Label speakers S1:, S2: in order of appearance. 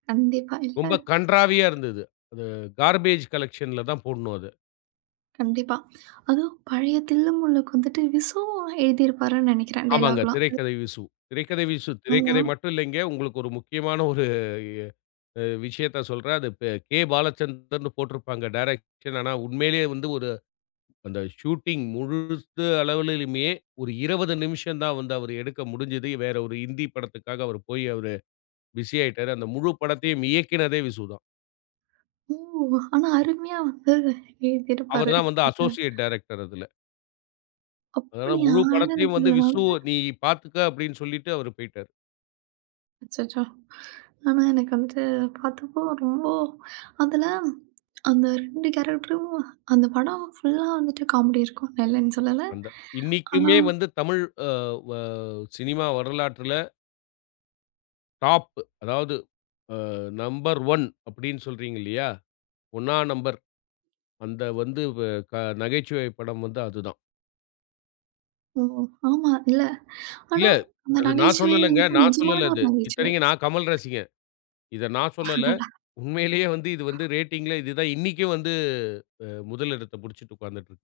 S1: கண்டிப்பா, இல்ல.
S2: ரொம்பக்
S1: அ
S2: கண்றாவியா இருந்தது. அது கார்பேஜ் காலெக்ஷன்ல தான் போடணும் அத.
S1: கண்டிப்பா. அதோ பழைய தில்லு முல்லுக்கு வந்துட்டு விசு எழுதியிருப்பார்னு நெனைக்கிறேன்
S2: ஆமாங்க.
S1: டயலாக்லாம். அப்டிதான்
S2: திரைக்கதை விசு. திரைக்கதை விசு.
S1: ஆமா.
S2: திரைக்கதை மட்டும் இல்லைங்க. உங்களுக்கு ஒரு முக்கியமான ஒரு அ விஷயத்தச் சொல்றேன். அது ப கே. பாலச்சந்தர்ன்னு போட்டிருப்பாங்க டிரெக்ஷன். ஆனா, உண்மையிலேயே வந்து ஒரு அந்த ஷூட்டிங் முழுசு அளவிலுமே ஒரு 20 நிமிஷம் தான் வந்து அவர் எடுக்க முடிஞ்சது. வேற ஒரு ஹிந்தி படத்துக்காக அவர் போய் அவரு பிஸி ஆயிட்டாரு. அந்த முழு படத்தையும் இயக்குனதே விசு தான்.
S1: ஓ! ஆனா, அருமையா வந்து
S2: அவர்
S1: எழுதியிருப்பாரு
S2: தான் வந்து
S1: அவரு.
S2: அஸோஸியேட் டைரக்டர் அதுல. அதனால
S1: அப்டியா!
S2: முழு
S1: ஆனா
S2: படத்தையும் வந்து,
S1: எனக்கிதுல நா
S2: விசு
S1: வந்து
S2: நீ பார்த்துக்க அப்டின்னு சொல்லிட்டு அவரு போயிட்டாரு.
S1: அச்சச்சோ! ஆனா, எனக்கு வந்து பார்த்தப்போ ரொம்போ அதுல அந்த 2 கேரக்டரும் அந்தப் படம் புல்லா வந்துட்டு காமெடி இருக்கும் நா இல்லன்னு சொல்லல.
S2: அந்த
S1: ஆனா
S2: இன்னைக்குமே வந்து தமிழ் ஆ வா சினிமா வரலாற்றுல டாப் அதாவது அ நம்பர் ஒன் அப்டீன்னு சொல்றீங்க இல்லையா? ஒண்ணா நம்பர். அந்த வந்து வ க நகைச்சுவை படம் வந்து அது தான்.
S1: ஓ! ஆமா இல்ல. ஆனா,
S2: இல்ல
S1: அந்த
S2: அது நான்
S1: நகைச்சுவை
S2: சொல்லலங்க.
S1: வந்துட்டு
S2: நான்
S1: நிஜமான
S2: சொல்லல
S1: ஒரு
S2: அது.
S1: நகைச்சுவை.
S2: இத்தனைக்கும் நான் கமல் ரசிகன். இத நான் சொல்லல.
S1: அடடா!
S2: உண்மையிலேயே வந்து இது வந்து ரேட்டிங்ல இது தான் இன்னைக்கும் வந்து அ முதல் எடத்த புடிச்சிட்டு உக்காந்துட்டு இருக்கு.